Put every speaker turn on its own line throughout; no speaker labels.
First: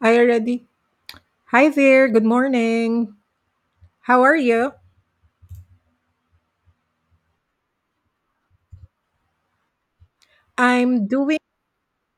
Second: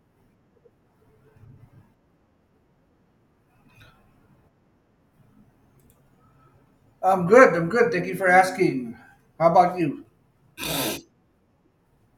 I already. Hi there. Good morning. How are you?
I'm good. I'm good. Thank you for asking. How about you?
I'm doing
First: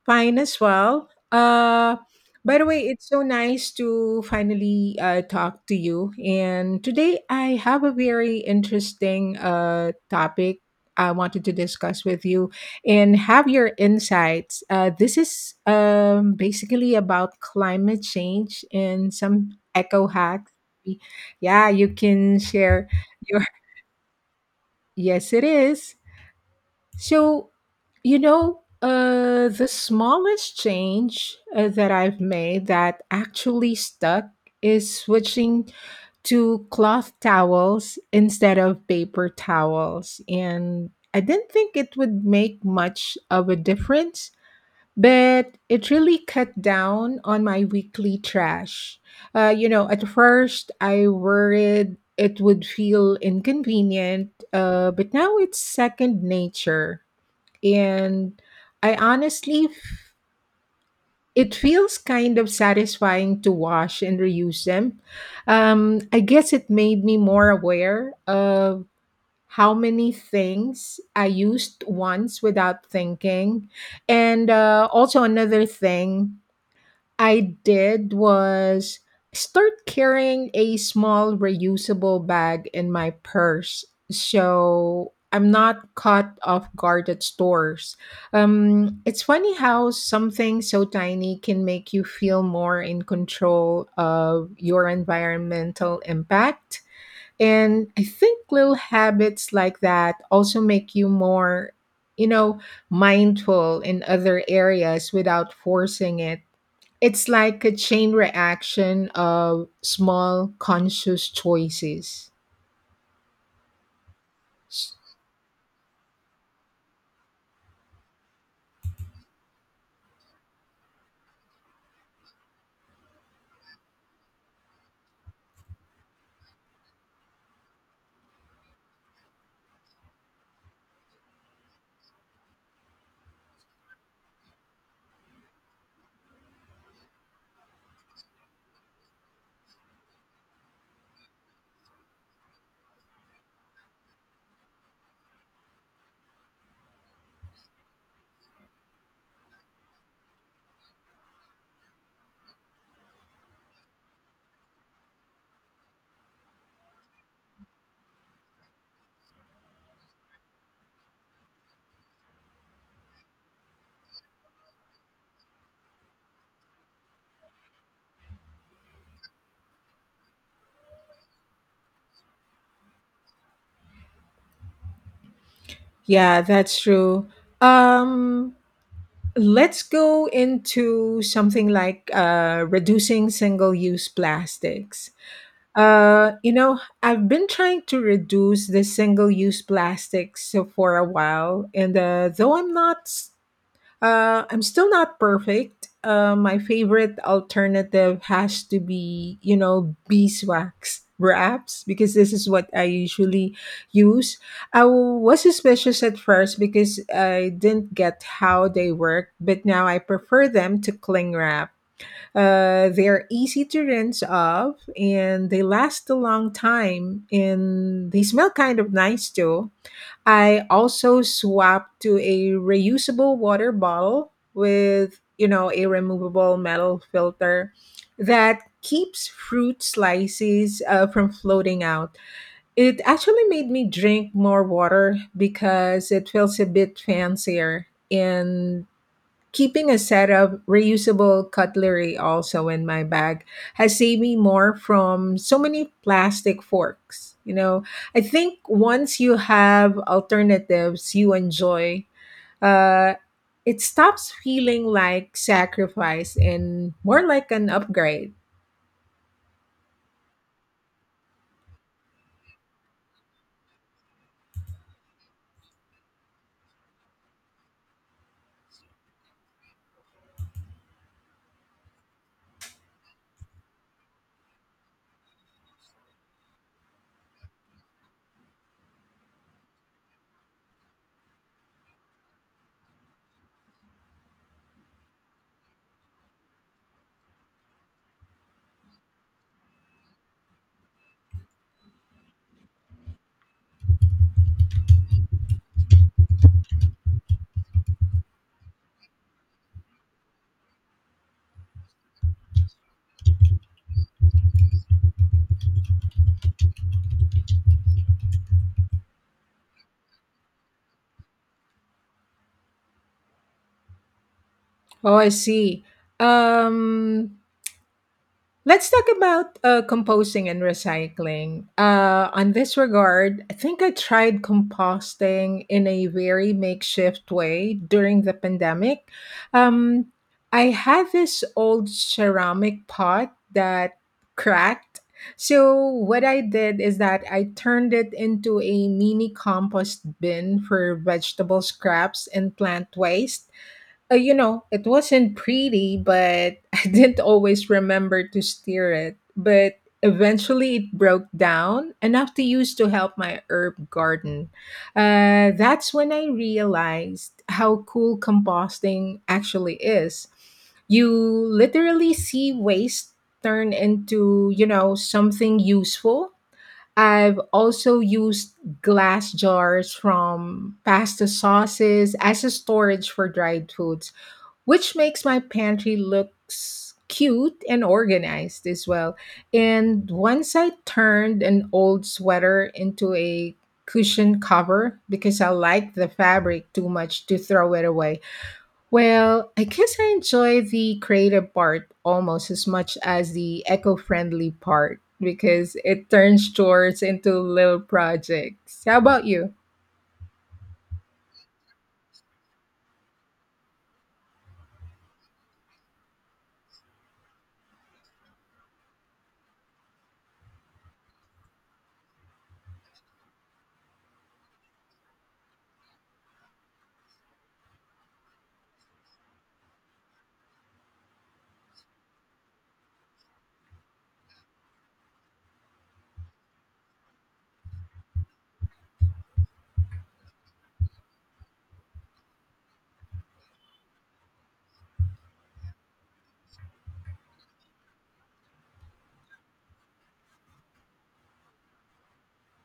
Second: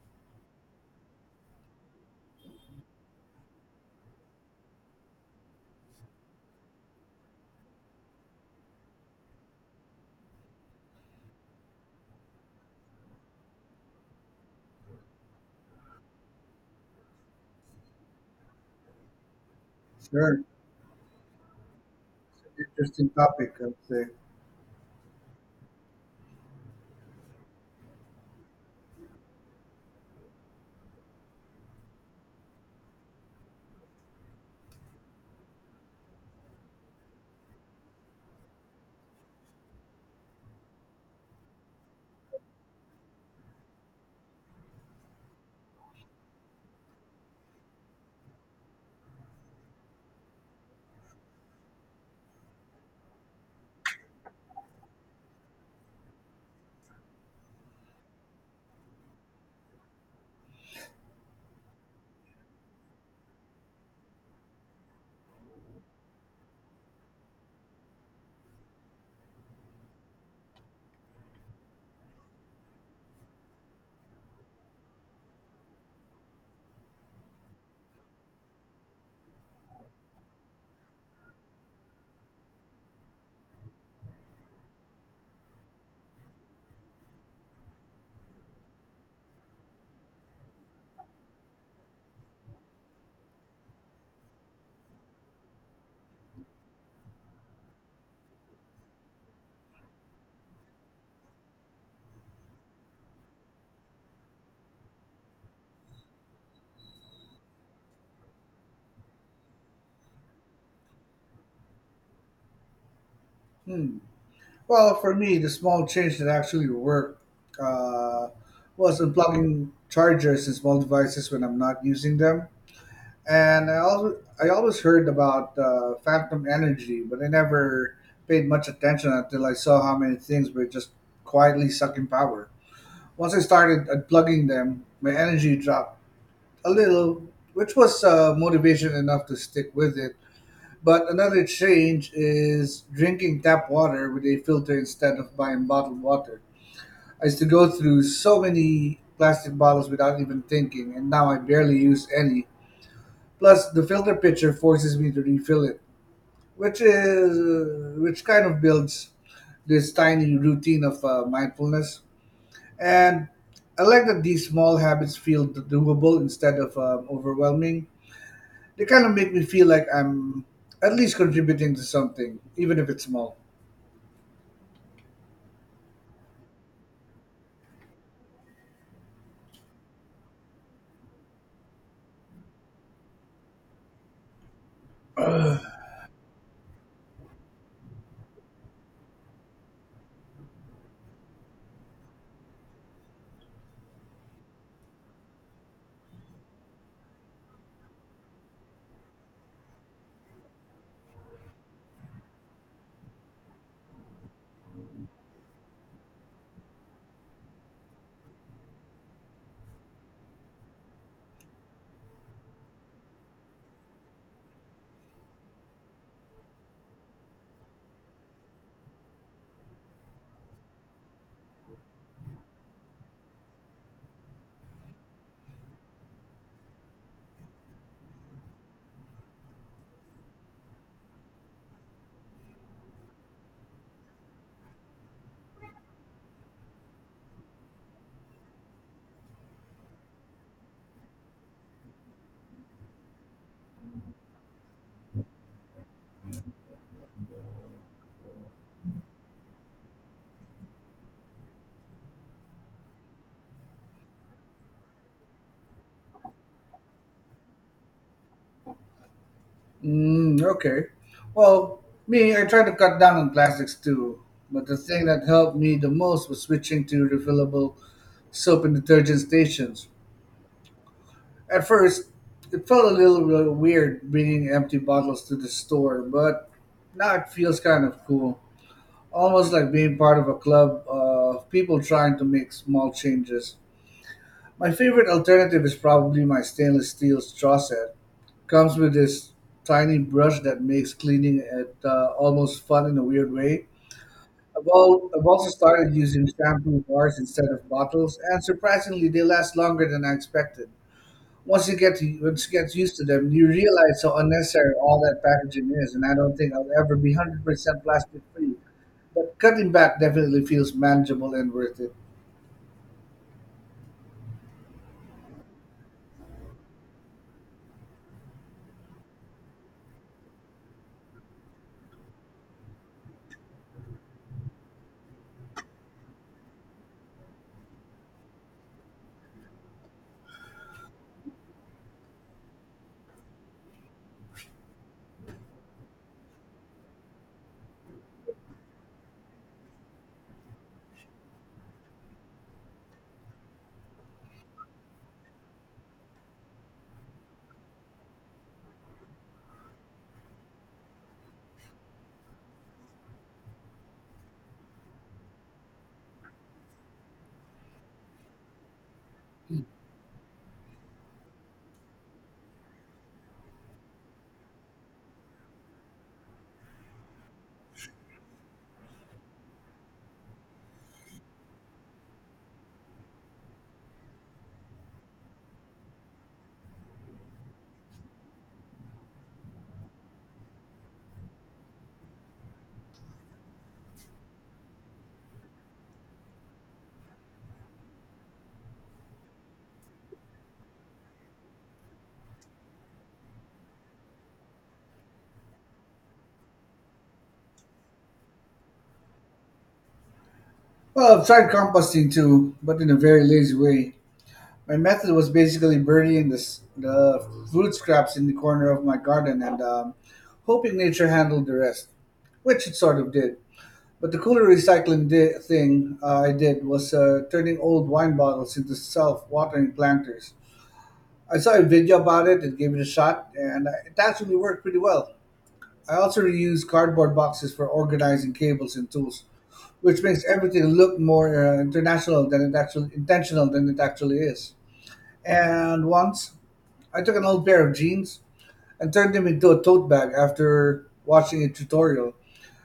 fine as well. By the way, it's so nice to finally talk to you. And today I have a very interesting topic I wanted to discuss with you and have your insights. This is basically about climate change and some eco
Sure.
hacks. Yeah, you can
It's an
share
interesting
your.
topic, I'd say.
Yes, it is. So, the smallest change that I've made that actually stuck is switching to cloth towels instead of paper towels. And I didn't think it would make much of a difference, but it really cut down on my weekly trash. At first I worried it would feel inconvenient, but now it's second nature and I it feels kind of satisfying to wash and reuse them. I guess it made me more aware of how many things I used once without thinking. And also, another thing I did was start carrying a small reusable bag in my purse so I'm not caught off guard at stores. It's funny how something so tiny can make you feel more in control of your environmental impact. And I think little habits like that also make you more, you know, mindful in other areas without forcing it. It's like a chain reaction of small conscious choices.
Hmm. Well, for me, the small change that actually worked uh, was unplugging chargers in small devices when I'm not using them. And I always heard about phantom energy, but I never paid much attention until I saw how many things were just quietly sucking power. Once I started unplugging them, my energy dropped a little, which was motivation enough to stick with it. But another change is drinking tap water with a filter instead of buying bottled water. I used to go through so many plastic bottles without even thinking, and now I barely use any. Plus, the filter pitcher forces me to refill it, which kind of builds this tiny routine of mindfulness. And I like that these small habits feel doable instead of overwhelming. They kind of make me feel like I'm at least contributing to something, even if it's small.
Yeah, that's true. Um, let's go into something like reducing single use plastics. I've been trying to reduce the single use plastics so for a while, and though I'm not s- I'm still not perfect. My favorite alternative has to be, beeswax wraps because this is what I usually use. I was suspicious at first because I didn't get how they work, but now I prefer them to cling wrap. They're easy to rinse off and they last a long time and they smell kind of nice too. I also swapped to a reusable water bottle with, a removable metal filter that keeps fruit slices from floating out. It actually made me drink more water because it feels a bit fancier and Keeping a set of reusable cutlery also in my bag has saved me more from so many plastic forks. You know, I think once you have alternatives you enjoy, uh, it stops feeling like sacrifice and more like an upgrade.
Mm, okay. Well, me, I try to cut down on plastics too, but the thing that helped me the most was switching to refillable soap and detergent stations. At first, it felt a little weird bringing empty bottles to the store, but now it feels kind of cool. Almost like being part of a club of people trying to make small changes. My favorite alternative is probably my stainless steel straw set. Comes with this tiny brush that makes cleaning it almost fun in a weird way. I've also started using shampoo bars instead of bottles, and surprisingly, they last longer than I expected. Once you get used to them, you realize how unnecessary all that packaging is, and I don't think I'll ever be 100% plastic free. But cutting back definitely feels manageable and worth it.
Oh, I see. Um, Let's talk about composting and recycling. On this regard, I think I tried composting in a very makeshift way during the pandemic. Um, I had this old ceramic pot that cracked. So, what I did is that I turned it into a mini compost bin for vegetable scraps and plant waste. It wasn't pretty, but I didn't always remember to steer it. But eventually it broke down, enough to use to help my herb garden. That's when I realized how cool composting actually is. You literally see waste turn into, something useful. I've also used glass jars from pasta sauces as a storage for dried foods which makes my pantry looks cute and organized as well. And once I turned an old sweater into a cushion cover because I liked the fabric too much to throw it away. Well, I guess I enjoy the creative part almost as much as the eco-friendly part because it turns chores into little projects. How about you?
Well, I've tried composting too, but in a very lazy way. My method was basically burying the food scraps in the corner of my garden and hoping nature handled the rest, which it sort of did. But the cooler thing I did was turning old wine bottles into self watering planters. I saw a video about it and gave it a shot, and it actually worked pretty well. I also reused cardboard boxes for organizing cables and tools, which makes everything look more international than it actually intentional than it actually is. And once I took an old pair of jeans and turned them into a tote bag after watching a tutorial.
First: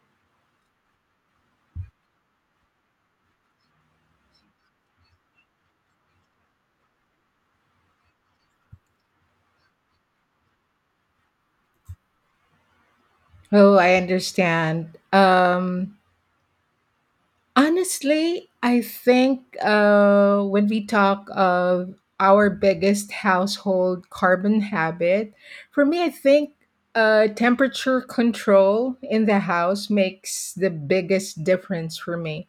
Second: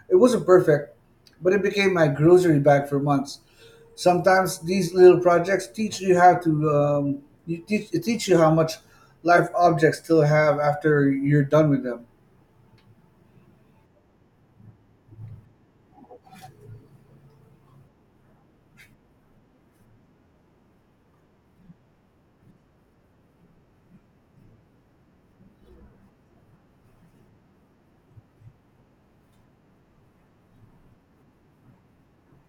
It wasn't perfect, but it became my grocery bag for months. Sometimes these little projects teach you how to you teach it teach you how much life objects still have after you're done with them.
Oh, I understand. Um, honestly, I think when we talk of our biggest household carbon habit, for me, I think temperature control in the house makes the biggest difference for me.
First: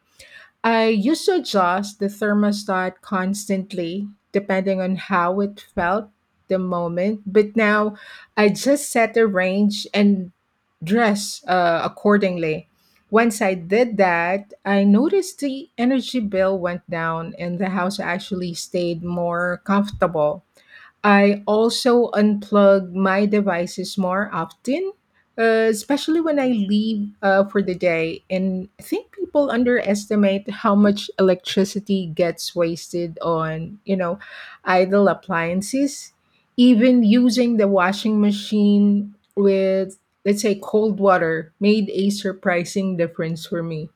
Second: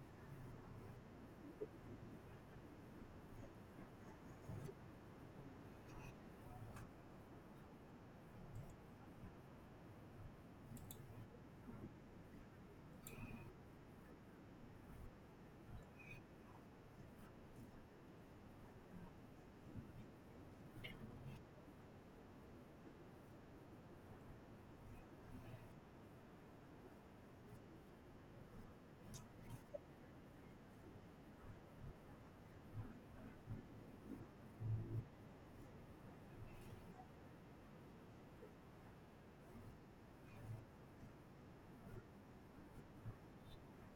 I used to adjust the thermostat constantly depending on how it felt the moment, but now I just set a range and dress accordingly. Once I did that, I noticed the energy bill went down and the house actually stayed more comfortable. I also unplug my devices more often, especially when I leave for the day. And I think people underestimate how much electricity gets wasted on, idle appliances. Even using the washing machine with, let's say, cold water made a surprising difference for me.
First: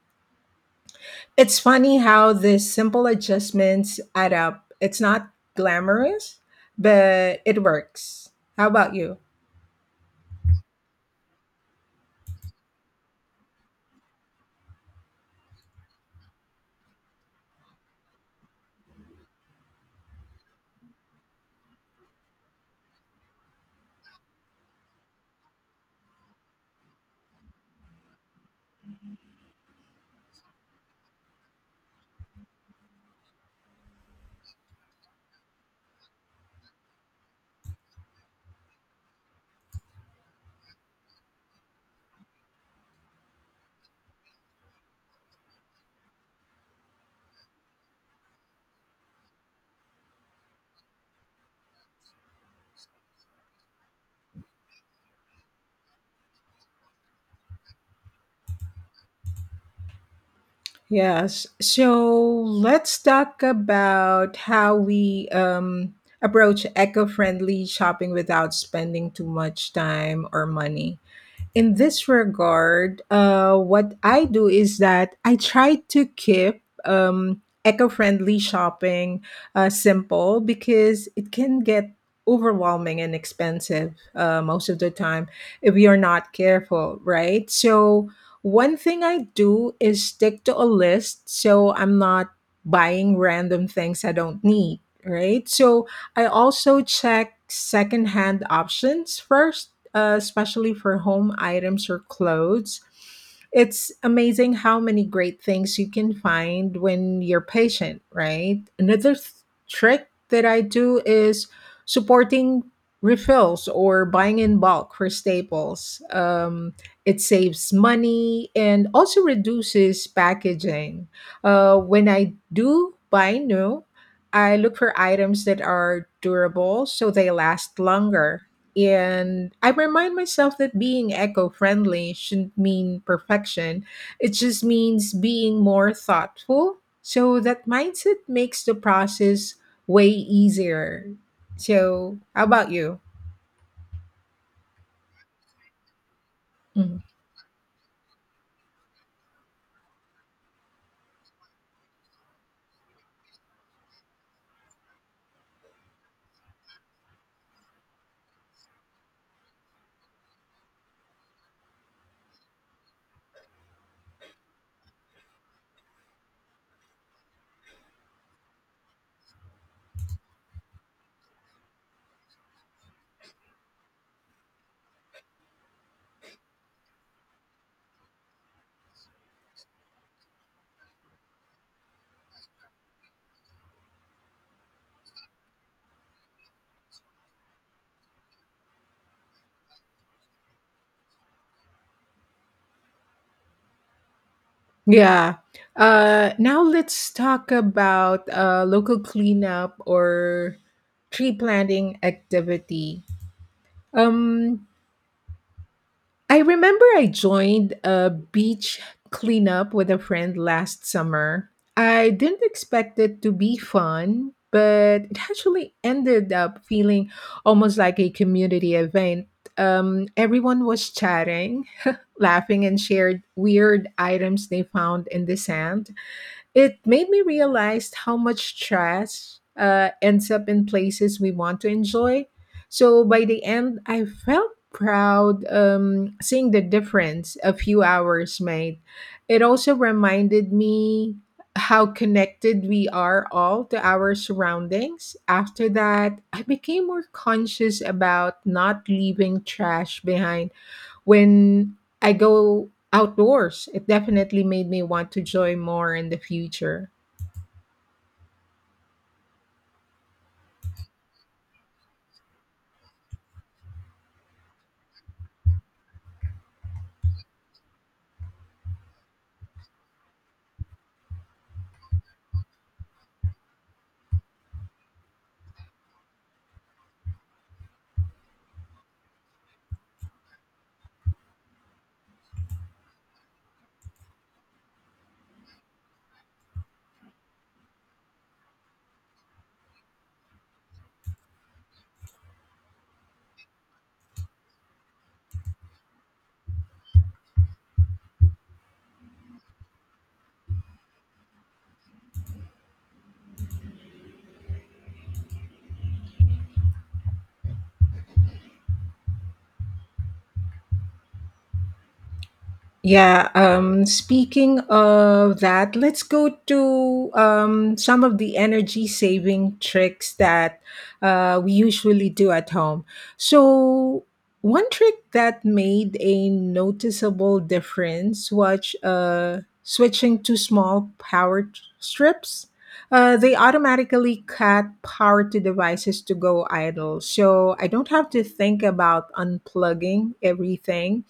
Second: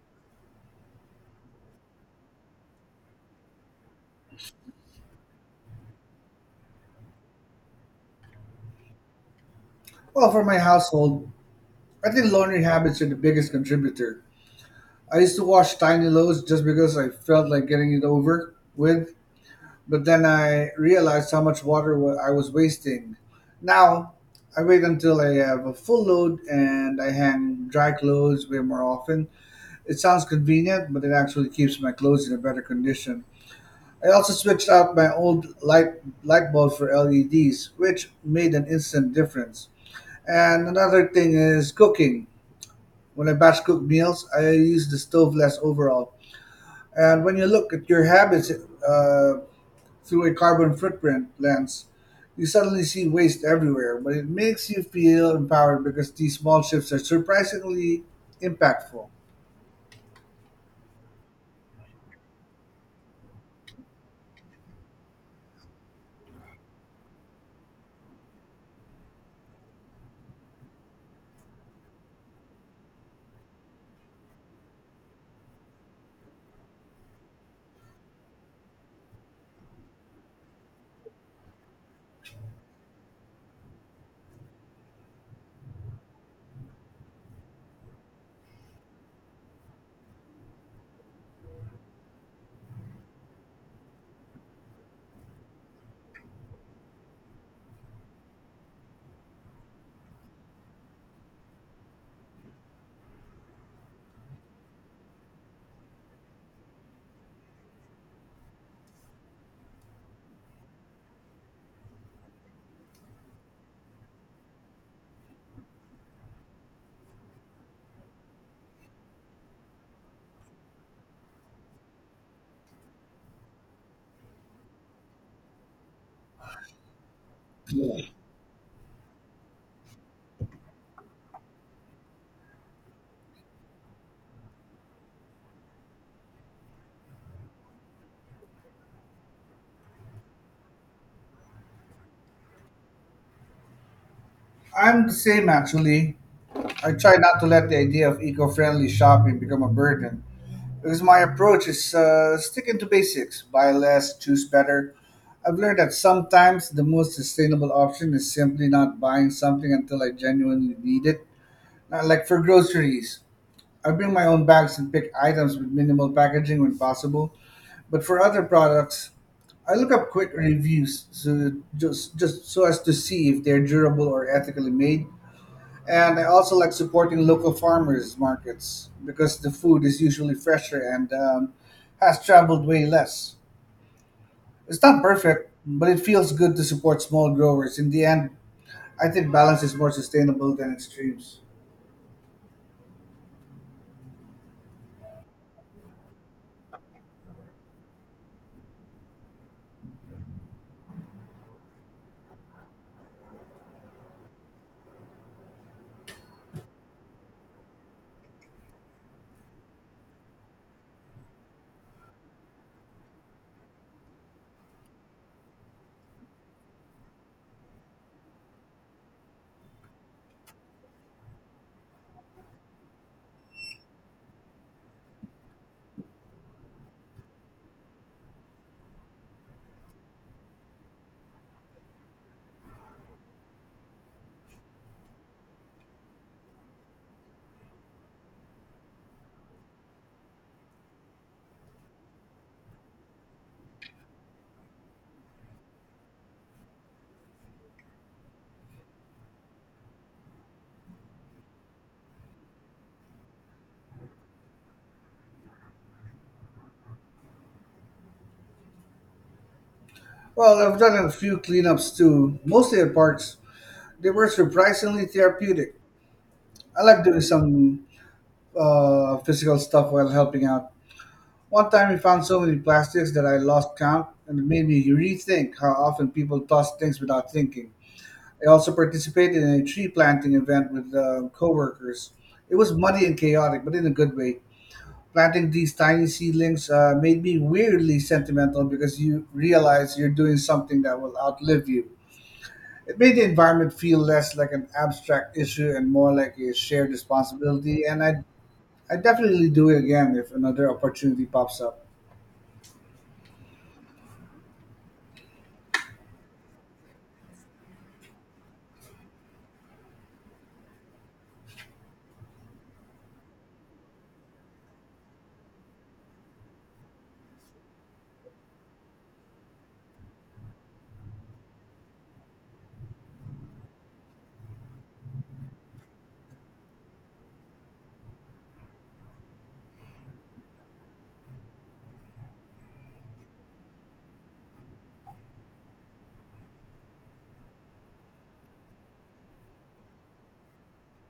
It's funny how these simple adjustments add up. It's not glamorous, but it works. How about you?
Well, for my household, I think laundry habits are the biggest contributor. I used to wash tiny loads just because I felt like getting it over with. But then I realized how much I was wasting. Now, I wait until I have a full load and I hang dry clothes way more often. It sounds convenient, but it actually keeps my clothes in a better condition. I also switched out my old light bulb for LEDs, which made an instant difference. And another thing is cooking. When I batch cook meals, I use the stove less overall. And when you look at your habits, through a carbon footprint lens, you suddenly see waste everywhere, but it makes you feel empowered because these small shifts are surprisingly impactful.
Yes. So let's talk about how we approach eco friendly shopping without spending too much time or money. In this regard, what I do is that I try to keep eco friendly shopping simple because it can get overwhelming and expensive most of the time if you're not careful, right? So, one thing I do is stick to a list so I'm not buying random things I don't need, right? So, I also check secondhand options first especially for home items or clothes. It's amazing how many great things you can find when you're patient, right? Trick that I do is supporting refills or buying in bulk for staples. It saves money and also reduces packaging. When I do buy new, I look for items that are durable so they last longer. And I remind myself that being eco friendly shouldn't mean perfection. It just means being more thoughtful. So that mindset makes the process way easier. So, how about you?
I'm the same actually. I
Mhm.
try not to let the idea of eco friendly shopping become a burden because my approach is sticking to basics buy less, choose better. I've learned that sometimes the most sustainable option is simply not buying something until I genuinely need it. Like for groceries, I bring my own bags and pick items with minimal packaging when possible. But for other products, I look up quick reviews so just so as to see if they're durable or ethically made. And I also like supporting local farmers markets because the food is usually fresher and has traveled way less. It's not perfect, but it feels good to support small growers. In the end, I think balance is more sustainable than extremes.
Yeah. Now let's talk about local cleanup or tree planting activity. Um, I remember I joined a beach cleanup with a friend last summer. I didn't expect it to be fun, but it actually ended up feeling almost like a community event. Everyone was chatting, laughing, and shared weird items they found in the sand. It made me realize how much trash ends up in places we want to enjoy. So by the end, I felt proud seeing the difference a few hours made. It also reminded me how connected we are all to our surroundings. After that, I became more conscious about not leaving trash behind when I go outdoors. It definitely made me want to joy more in the future.
Well, I've done a few cleanups too, mostly at parks. They were surprisingly therapeutic. I like doing some physical stuff while helping out. One time we found so many plastics that I lost count and it made me rethink how often people toss things without thinking. I also participated in a tree planting event with coworkers. It was muddy and chaotic, but in a good way. Planting these tiny seedlings made me weirdly sentimental because you realize you're doing something that will outlive you. It made the environment feel less like an abstract issue and more like a shared responsibility. And I definitely do it again if another opportunity pops up.
Yeah, speaking of that, let's go to some of the energy saving tricks that we usually do at home. So, one trick that made a noticeable difference was switching to small power strips. They automatically cut power to devices to go idle. So I don't have to think about unplugging everything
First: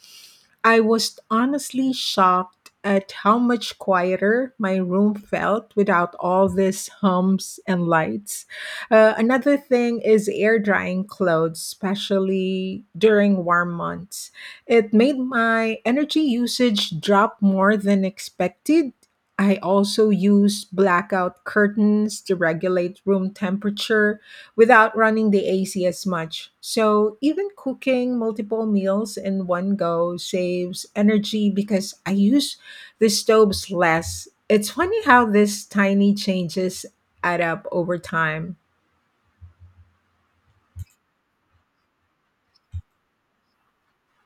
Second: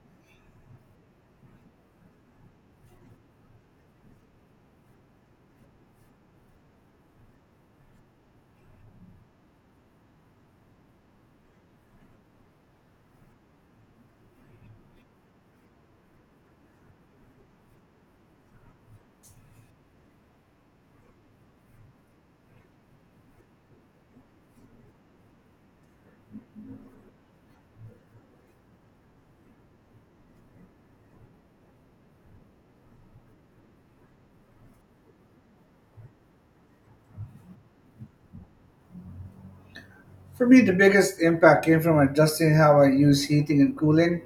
I was honestly shocked at how much quieter my room felt without all these hums and lights. Another thing is air drying clothes, especially during warm months. It made my energy usage drop more than expected. I also use blackout curtains to regulate room temperature without running the AC as much. So even cooking multiple meals in one go saves energy because I use the stoves less. It's funny how this tiny changes add up over time.
For me, the biggest impact came from adjusting how I use heating and cooling.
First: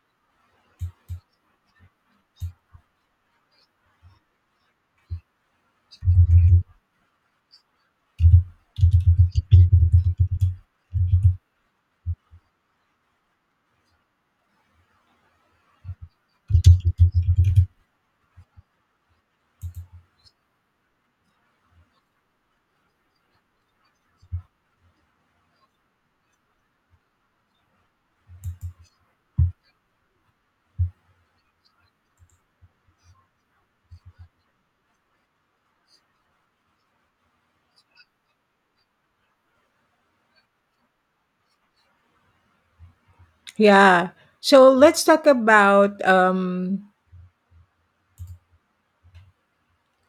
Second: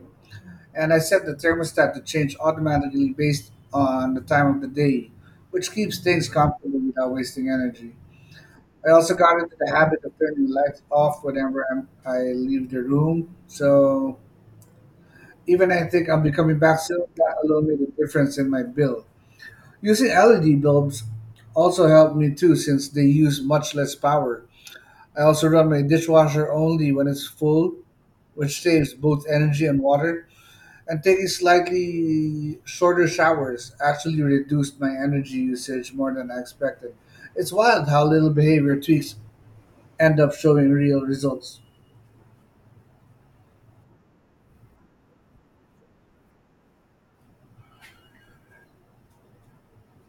And I set the thermostat to change automatically based on the time of the day, which keeps things comfortable without wasting energy. I also got into the habit of turning the lights off whenever I leave the room. So even I think I'll be coming back soon. That alone made a difference in my bill. Using LED bulbs also helped me too, since they use much less power. I also run my dishwasher only when it's full, which saves both energy and water. And taking slightly shorter showers actually reduced my energy usage more than I expected. It's wild how little behavior tweaks end up showing real results.
Yeah. So let's talk about um,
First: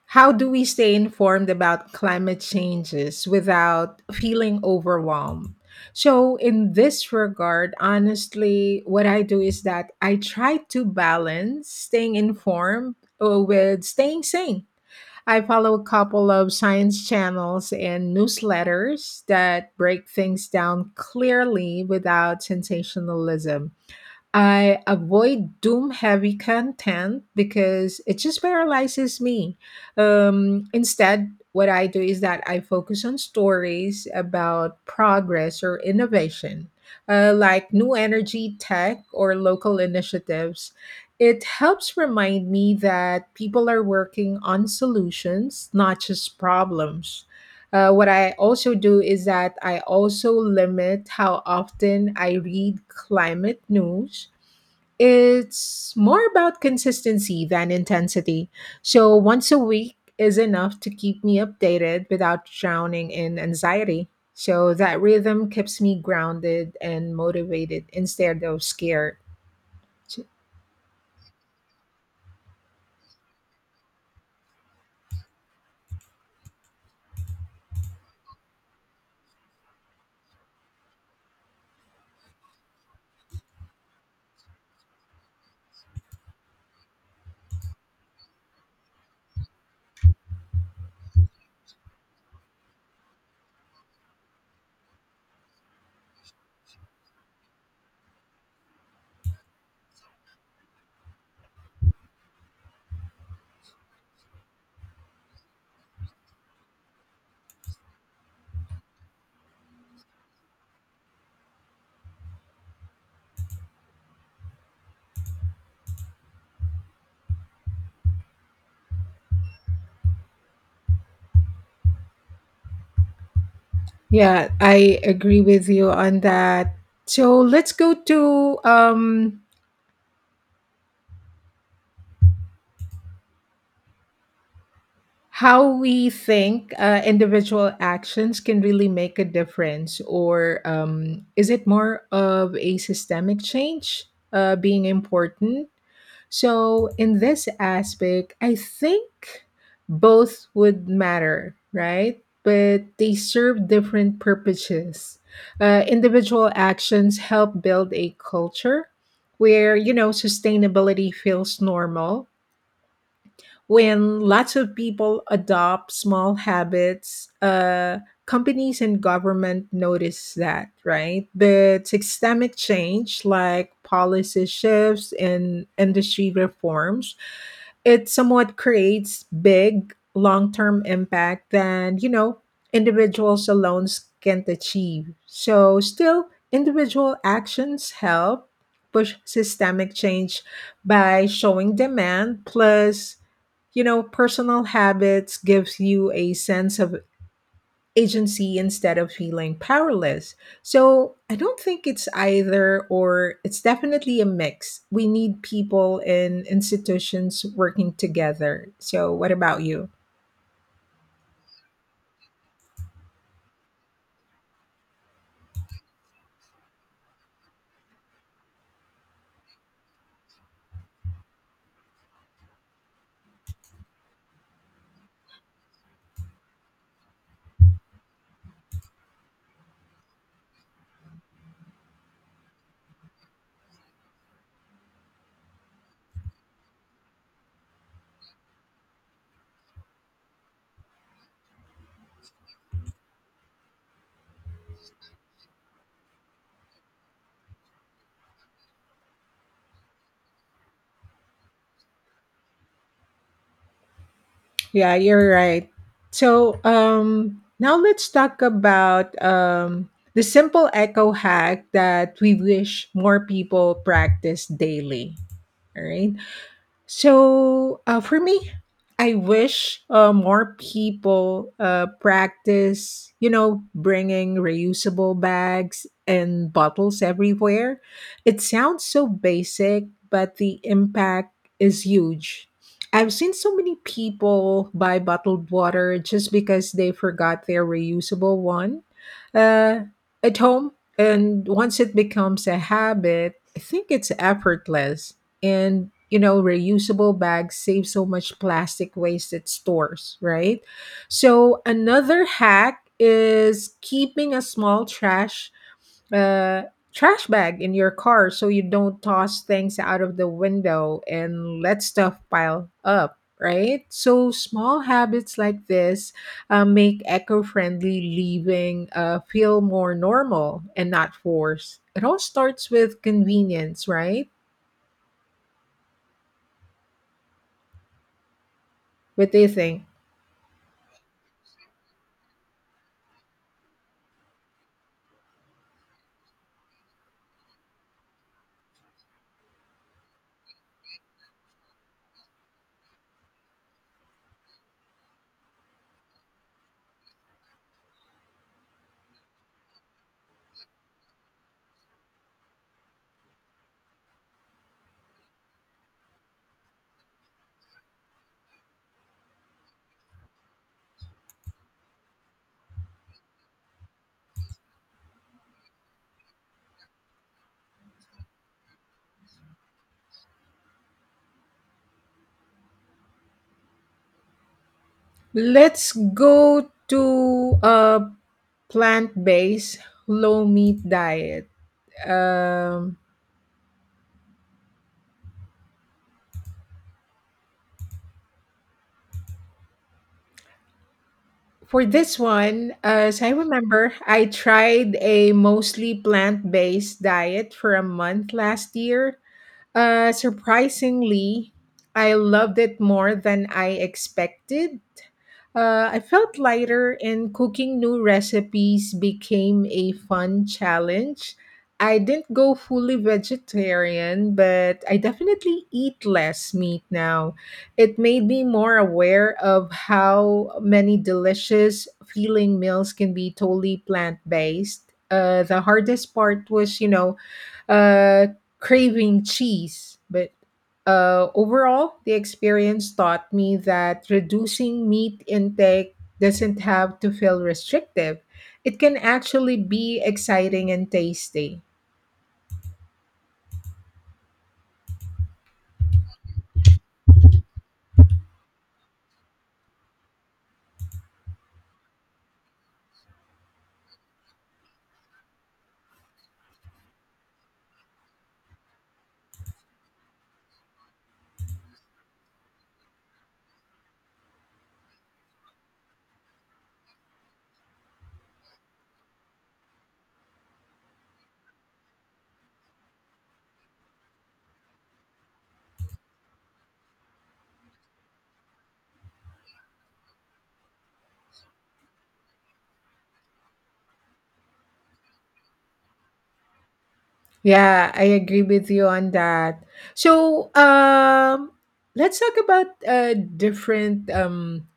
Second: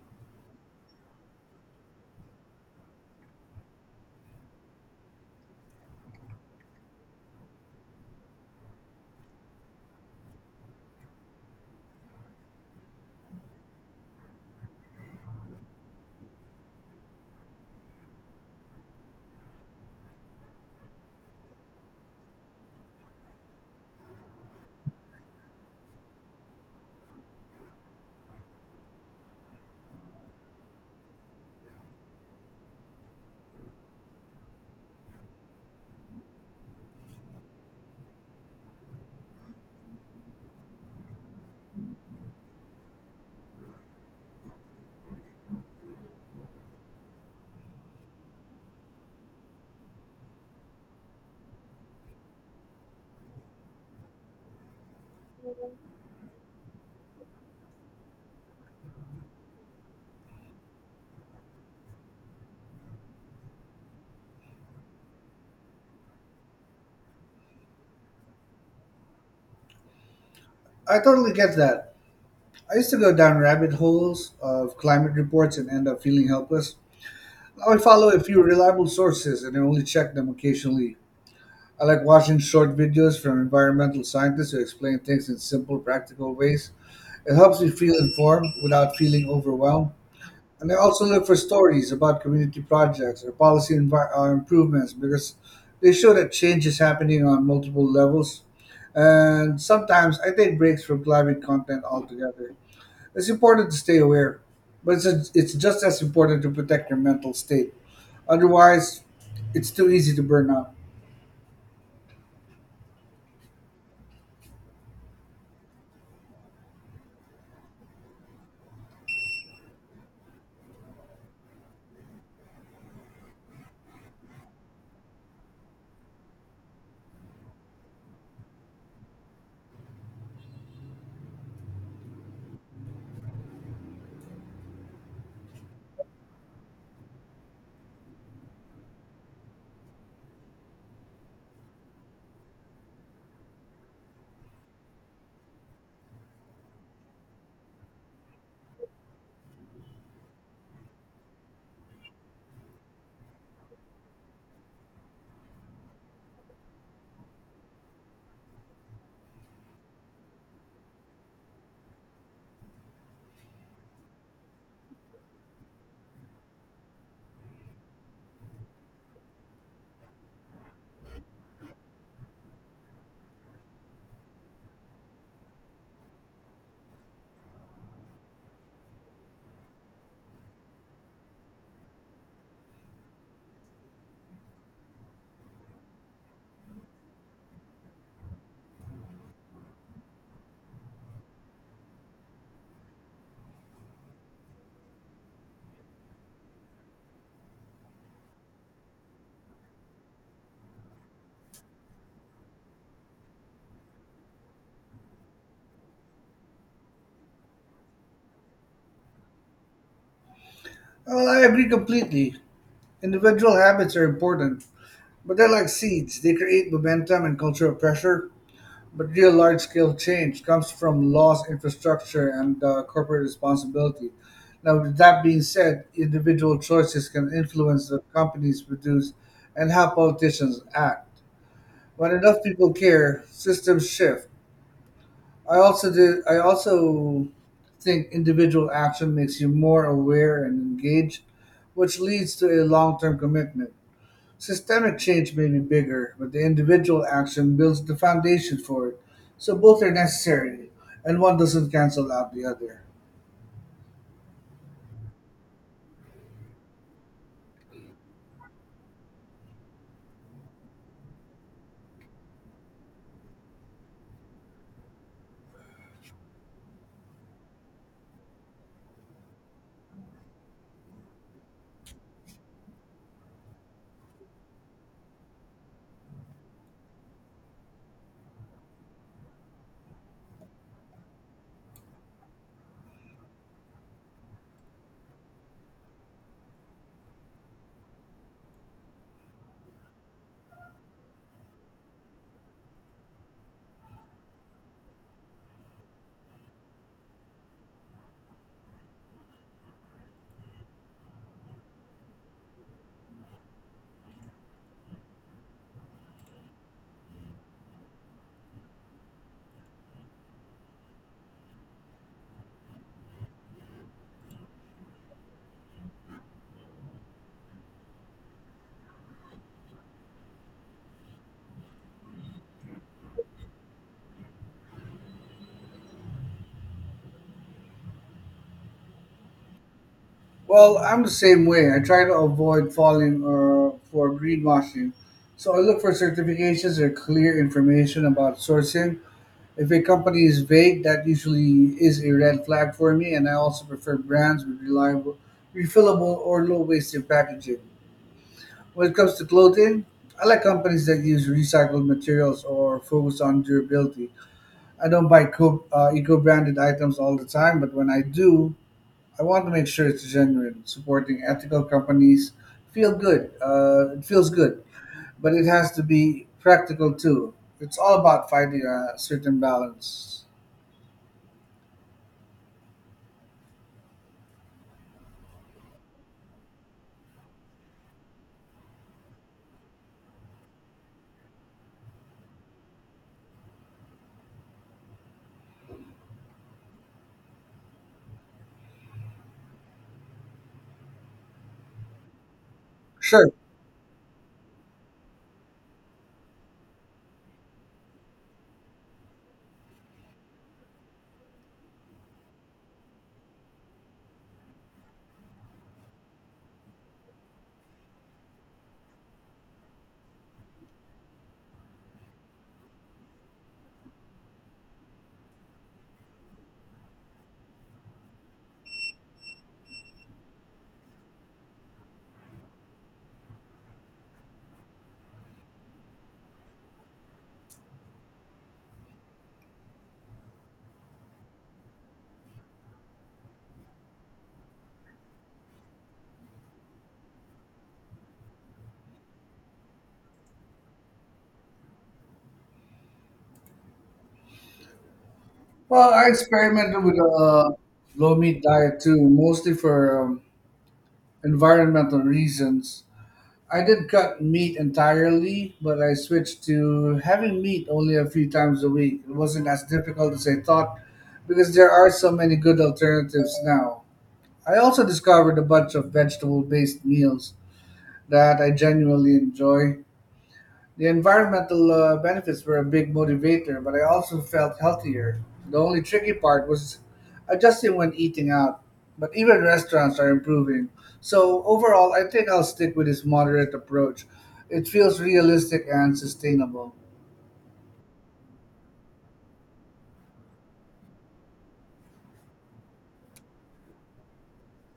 how do we stay informed about climate changes without feeling overwhelmed? So, in this regard, honestly, what I do is that I try to balance staying informed with staying sane. I follow a couple of science channels and newsletters that break things down clearly without sensationalism. I avoid doom heavy content because it just paralyzes me. Instead, what I do is that I focus on stories about progress or innovation, like new energy, tech, or local initiatives. It helps remind me that people are working on solutions, not just problems. What I also do is that I also limit how often I read climate news. It's more about consistency than intensity. So once a week is enough to keep me updated without drowning in anxiety. So that rhythm keeps me grounded and motivated instead of scared.
I totally get that. I used to go down rabbit holes of climate reports and end up feeling helpless. Now I follow a few reliable sources and I only check them occasionally. I like watching short videos from environmental scientists who explain things in simple, practical ways. It helps me feel informed without feeling overwhelmed. And I also look for stories about community projects or improvements because they show that change is happening on multiple levels. And sometimes I take breaks from climate content altogether. It's important to stay aware, but it's just as important to protect your mental state. Otherwise, it's too easy to burn out.
Yeah, I agree with you on that. So let's go to um, how we think individual actions can really make a difference, or is it more of a systemic change being important? So, in this aspect, I think both would matter, right? But they serve different purposes. Individual actions help build a culture where, sustainability feels normal when lots of people adopt small habits, companies and government notice that, right? But systemic change, like policy shifts and industry reforms, it somewhat creates big long-term impact than, you know, individuals alone can't achieve, so still individual actions help push systemic change by showing demand, plus, you know, personal habits gives you a sense of agency instead of feeling powerless. So, I don't think it's either or, it's definitely a mix. We need people and institutions working together. So, what about you?
Well, I agree completely. Individual habits are important, but they're like seeds. They create momentum and cultural pressure, but real large scale change comes from laws, infrastructure, and corporate responsibility. Now, with that being said, individual choices can influence the companies produce and how politicians act. When enough people care, systems shift. I also do. I also think individual action makes you more aware and engaged, which leads to a long-term commitment. Systemic change may be bigger, but the individual action builds the foundation for it. So both are necessary, and one doesn't cancel out the other.
Yeah, you're right. So, now let's talk about the simple echo hack that we wish more people practice daily. All right. So for me, I wish more people practice, bringing reusable bags and bottles everywhere. It sounds so basic, but the impact is huge. I've seen so many people buy bottled water just because they forgot their reusable one uh, at home. And once it becomes a habit, I think it's effortless, and you know, reusable bags save so much plastic waste at stores, right? So another hack is keeping a small uh, trash bag in your car, so you don't toss things out of the window and let stuff pile up, right? So small habits like this make eco-friendly living feel more normal and not forced. It all starts with convenience, right? What do you think?
Well, I'm the same way. I try to avoid falling or for greenwashing, so I look for certifications or clear information about sourcing. If a company is vague, that usually is a red flag for me, and I also prefer brands with reliable, refillable, or low wasted packaging. When it comes to clothing, I like companies that use recycled materials or focus on durability. I don't buy eco-branded items all the time, but when I do, I want to make sure it's genuine. Supporting ethical companies feel good. It feels good, but it has to be practical too. It's all about finding a certain balance.
Let's go to a plant-based low meat diet. Um, for this one, as I
Sure.
remember, I tried a mostly plant-based diet for a month last year. Surprisingly, I loved it more than I expected. I felt lighter, and cooking new recipes became a fun challenge. I didn't go fully vegetarian, but I definitely eat less meat now. It made me more aware of how many delicious feeling meals can be totally plant based. The hardest part was, you know, uh, craving cheese. But overall, the experience taught me that reducing meat intake doesn't have to feel restrictive. It can actually be exciting and tasty.
Well, I experimented with a low meat diet too, mostly for environmental reasons. I did cut meat entirely, but I switched to having meat only a few times a week. It wasn't as difficult as I thought because there are so many good alternatives now. I also discovered a bunch of vegetable based meals that I genuinely enjoy. The environmental benefits were a big motivator, but I also felt healthier. The only tricky part was adjusting when eating out, but even restaurants are improving. So overall, I think I'll stick with this moderate approach. It feels realistic and sustainable.
Yeah, I agree with you on that. So, let's talk about different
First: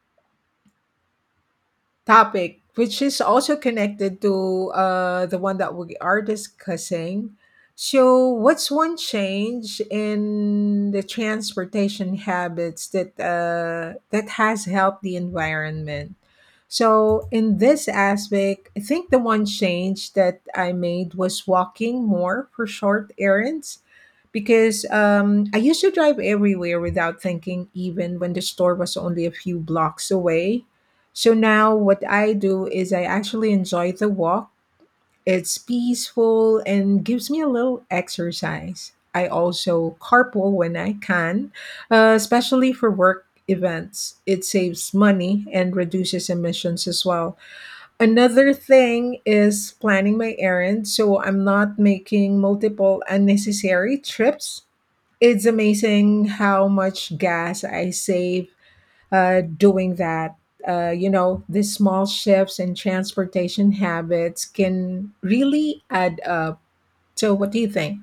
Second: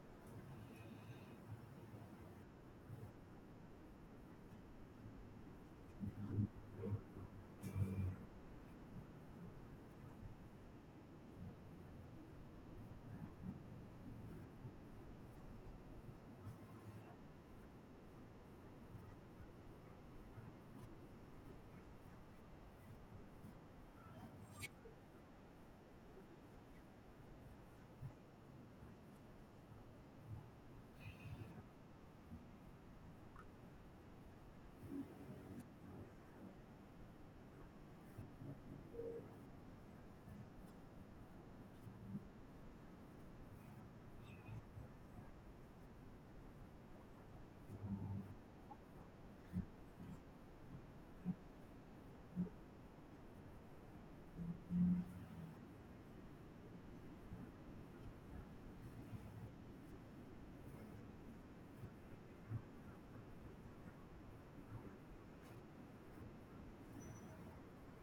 topic, which is also connected to the one that we are discussing. So, what's one change in the transportation habits that that has helped the environment? So, in this aspect, I think the one change that I made was walking more for short errands, because I used to drive everywhere without thinking, even when the store was only a few blocks away. So now what I do is I actually enjoy the walk. It's peaceful and gives me a little exercise. I also carpool when I can, especially for work events. It saves money and reduces emissions as well. Another thing is planning my errands so I'm not making multiple unnecessary trips. It's amazing how much gas I save doing that. You know, these small shifts in transportation habits can really add up. So, what do you think?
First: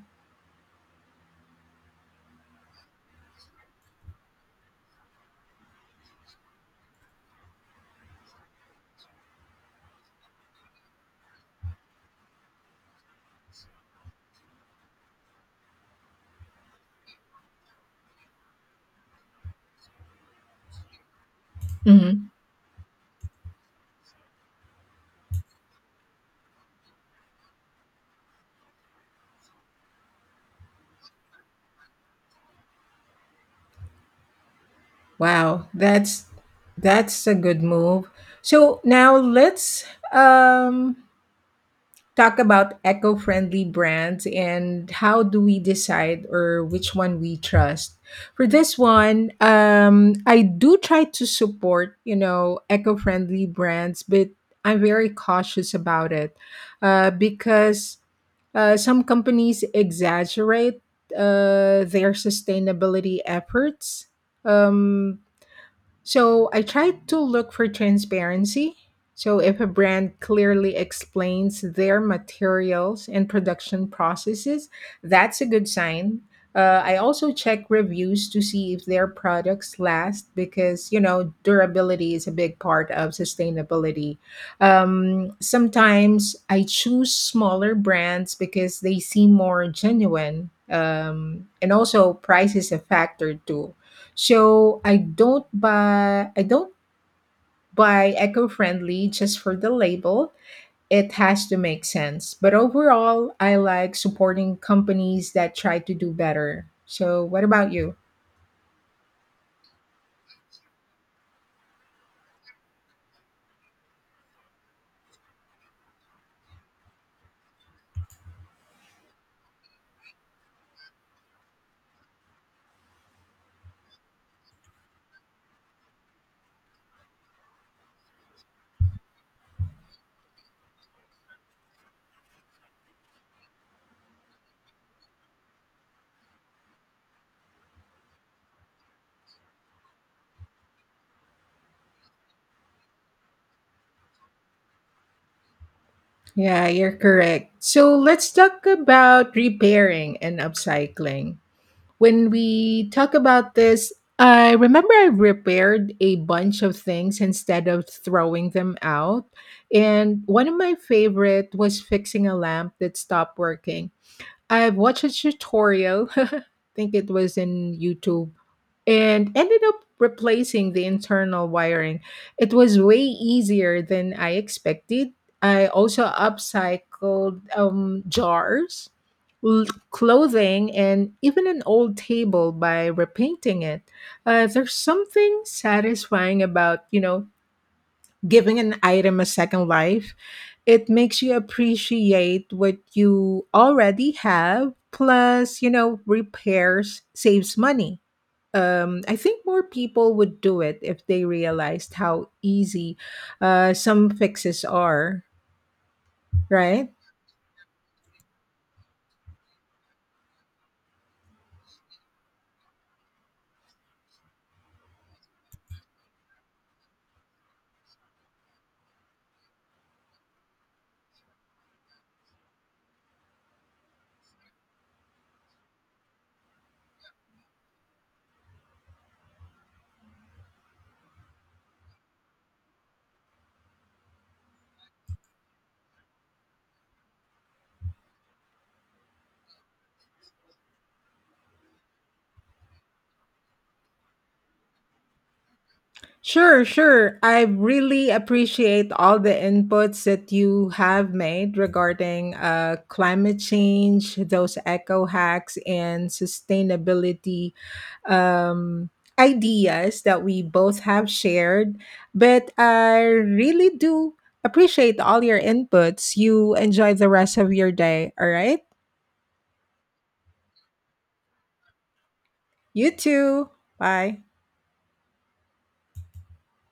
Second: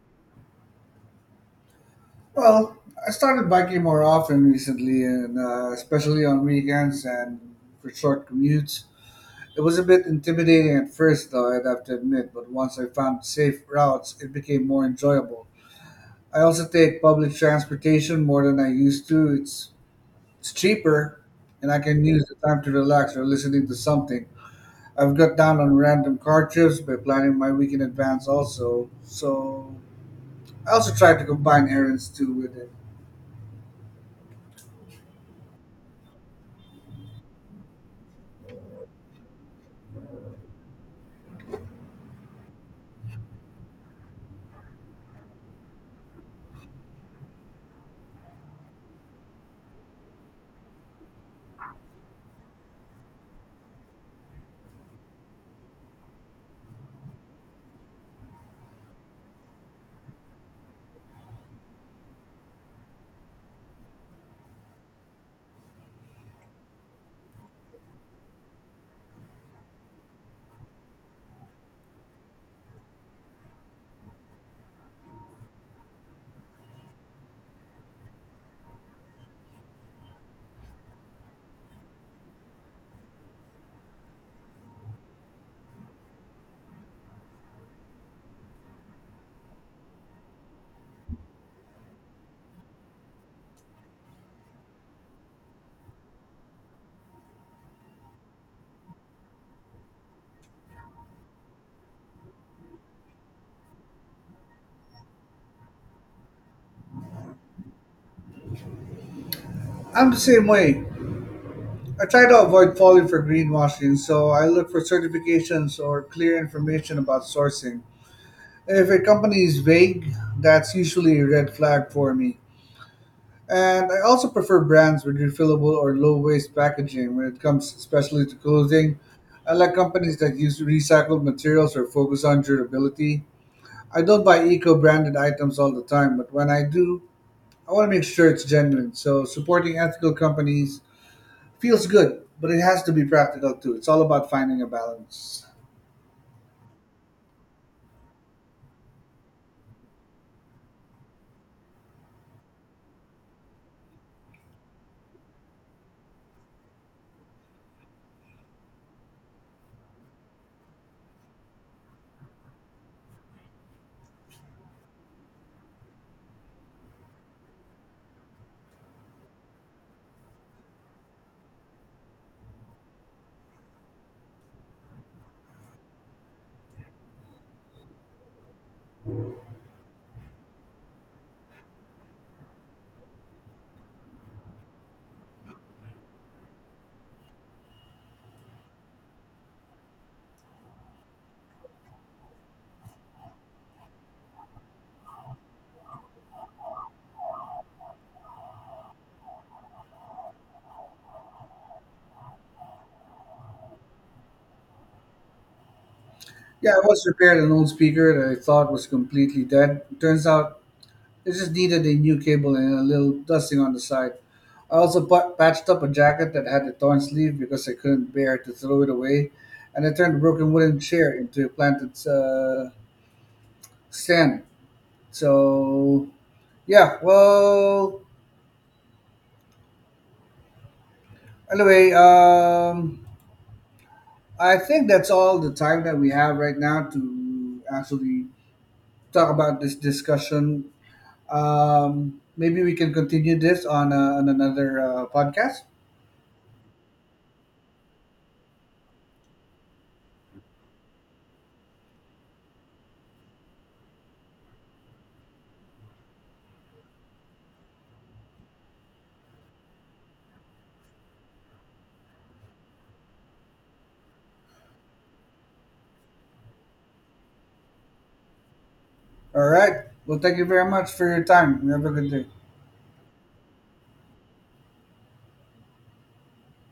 Well, I started biking more often recently, and especially on weekends and for short commutes. It was a bit intimidating at first, though, I'd have to admit, but once I found safe routes, it became more enjoyable. I also take public transportation more than I used to. It's cheaper, and I can use
Hmm.
the time to relax or listening to something. I've got down on random car trips by planning my week in advance. Also, so I also try to combine errands too with it.
Wow, that's a good move. So now let's um, talk about eco-friendly brands and how do we decide or which one we trust. For this one, um, I do try to support, you know, eco-friendly brands, but I'm very cautious about it, because some companies exaggerate their sustainability efforts. Um, so I try to look for transparency. So if a brand clearly explains their materials and production processes, that's a good sign. I also check reviews to see if their products last, because, you know, durability is a big part of sustainability. Sometimes I choose smaller brands because they seem more genuine. And also, price is a factor too, so I don't buy eco-friendly just for the label. It has to make sense. But overall, I like supporting companies that try to do better. So what about you?
I'm the same way. I try to avoid falling for greenwashing, so I look for certifications or clear information about sourcing. If a company is vague, that's usually a red flag for me. And I also prefer brands with refillable or low waste packaging when it comes especially to clothing. I like companies that use recycled materials or focus on durability. I don't buy eco branded items all the time, but when I do, I want to make sure it's genuine. So supporting ethical companies feels good, but it has to be practical too. It's all about finding a balance.
Yeah, you're correct. So let's talk about repairing and upcycling. When we talk about this, I remember I repaired a bunch of things instead of throwing them out. And one of my favorite was fixing a lamp that stopped working. I've watched a tutorial, I think it was in YouTube, and ended up replacing the internal wiring. It was way easier than I expected. I also upcycled jars, l- clothing, and even an old table by repainting it. There's something satisfying about, you know, giving an item a second life. It makes you appreciate what you already have. Plus, you know, repairs saves money. Um, I think more people would do it if they realized how easy some fixes are,
Yeah, I
right?
once repaired an old speaker that I thought was completely dead. Turns out it just needed a new cable and a little dusting on the side. I also patched up a jacket that had a torn sleeve because I couldn't bear to throw it away, and I turned a broken wooden chair into a planted stand. So, yeah, well, anyway, I think that's all the time that we have right now to actually talk about this discussion. Maybe we can continue this on another podcast.
Sure, sure. I really appreciate all the inputs that you have made regarding climate change, those eco hacks, and sustainability um, ideas that we both have shared. But I really do appreciate all your inputs. You enjoy the rest of your day, all right?
All right. Well, thank you very much for your time. You have a good day.
You too. Bye.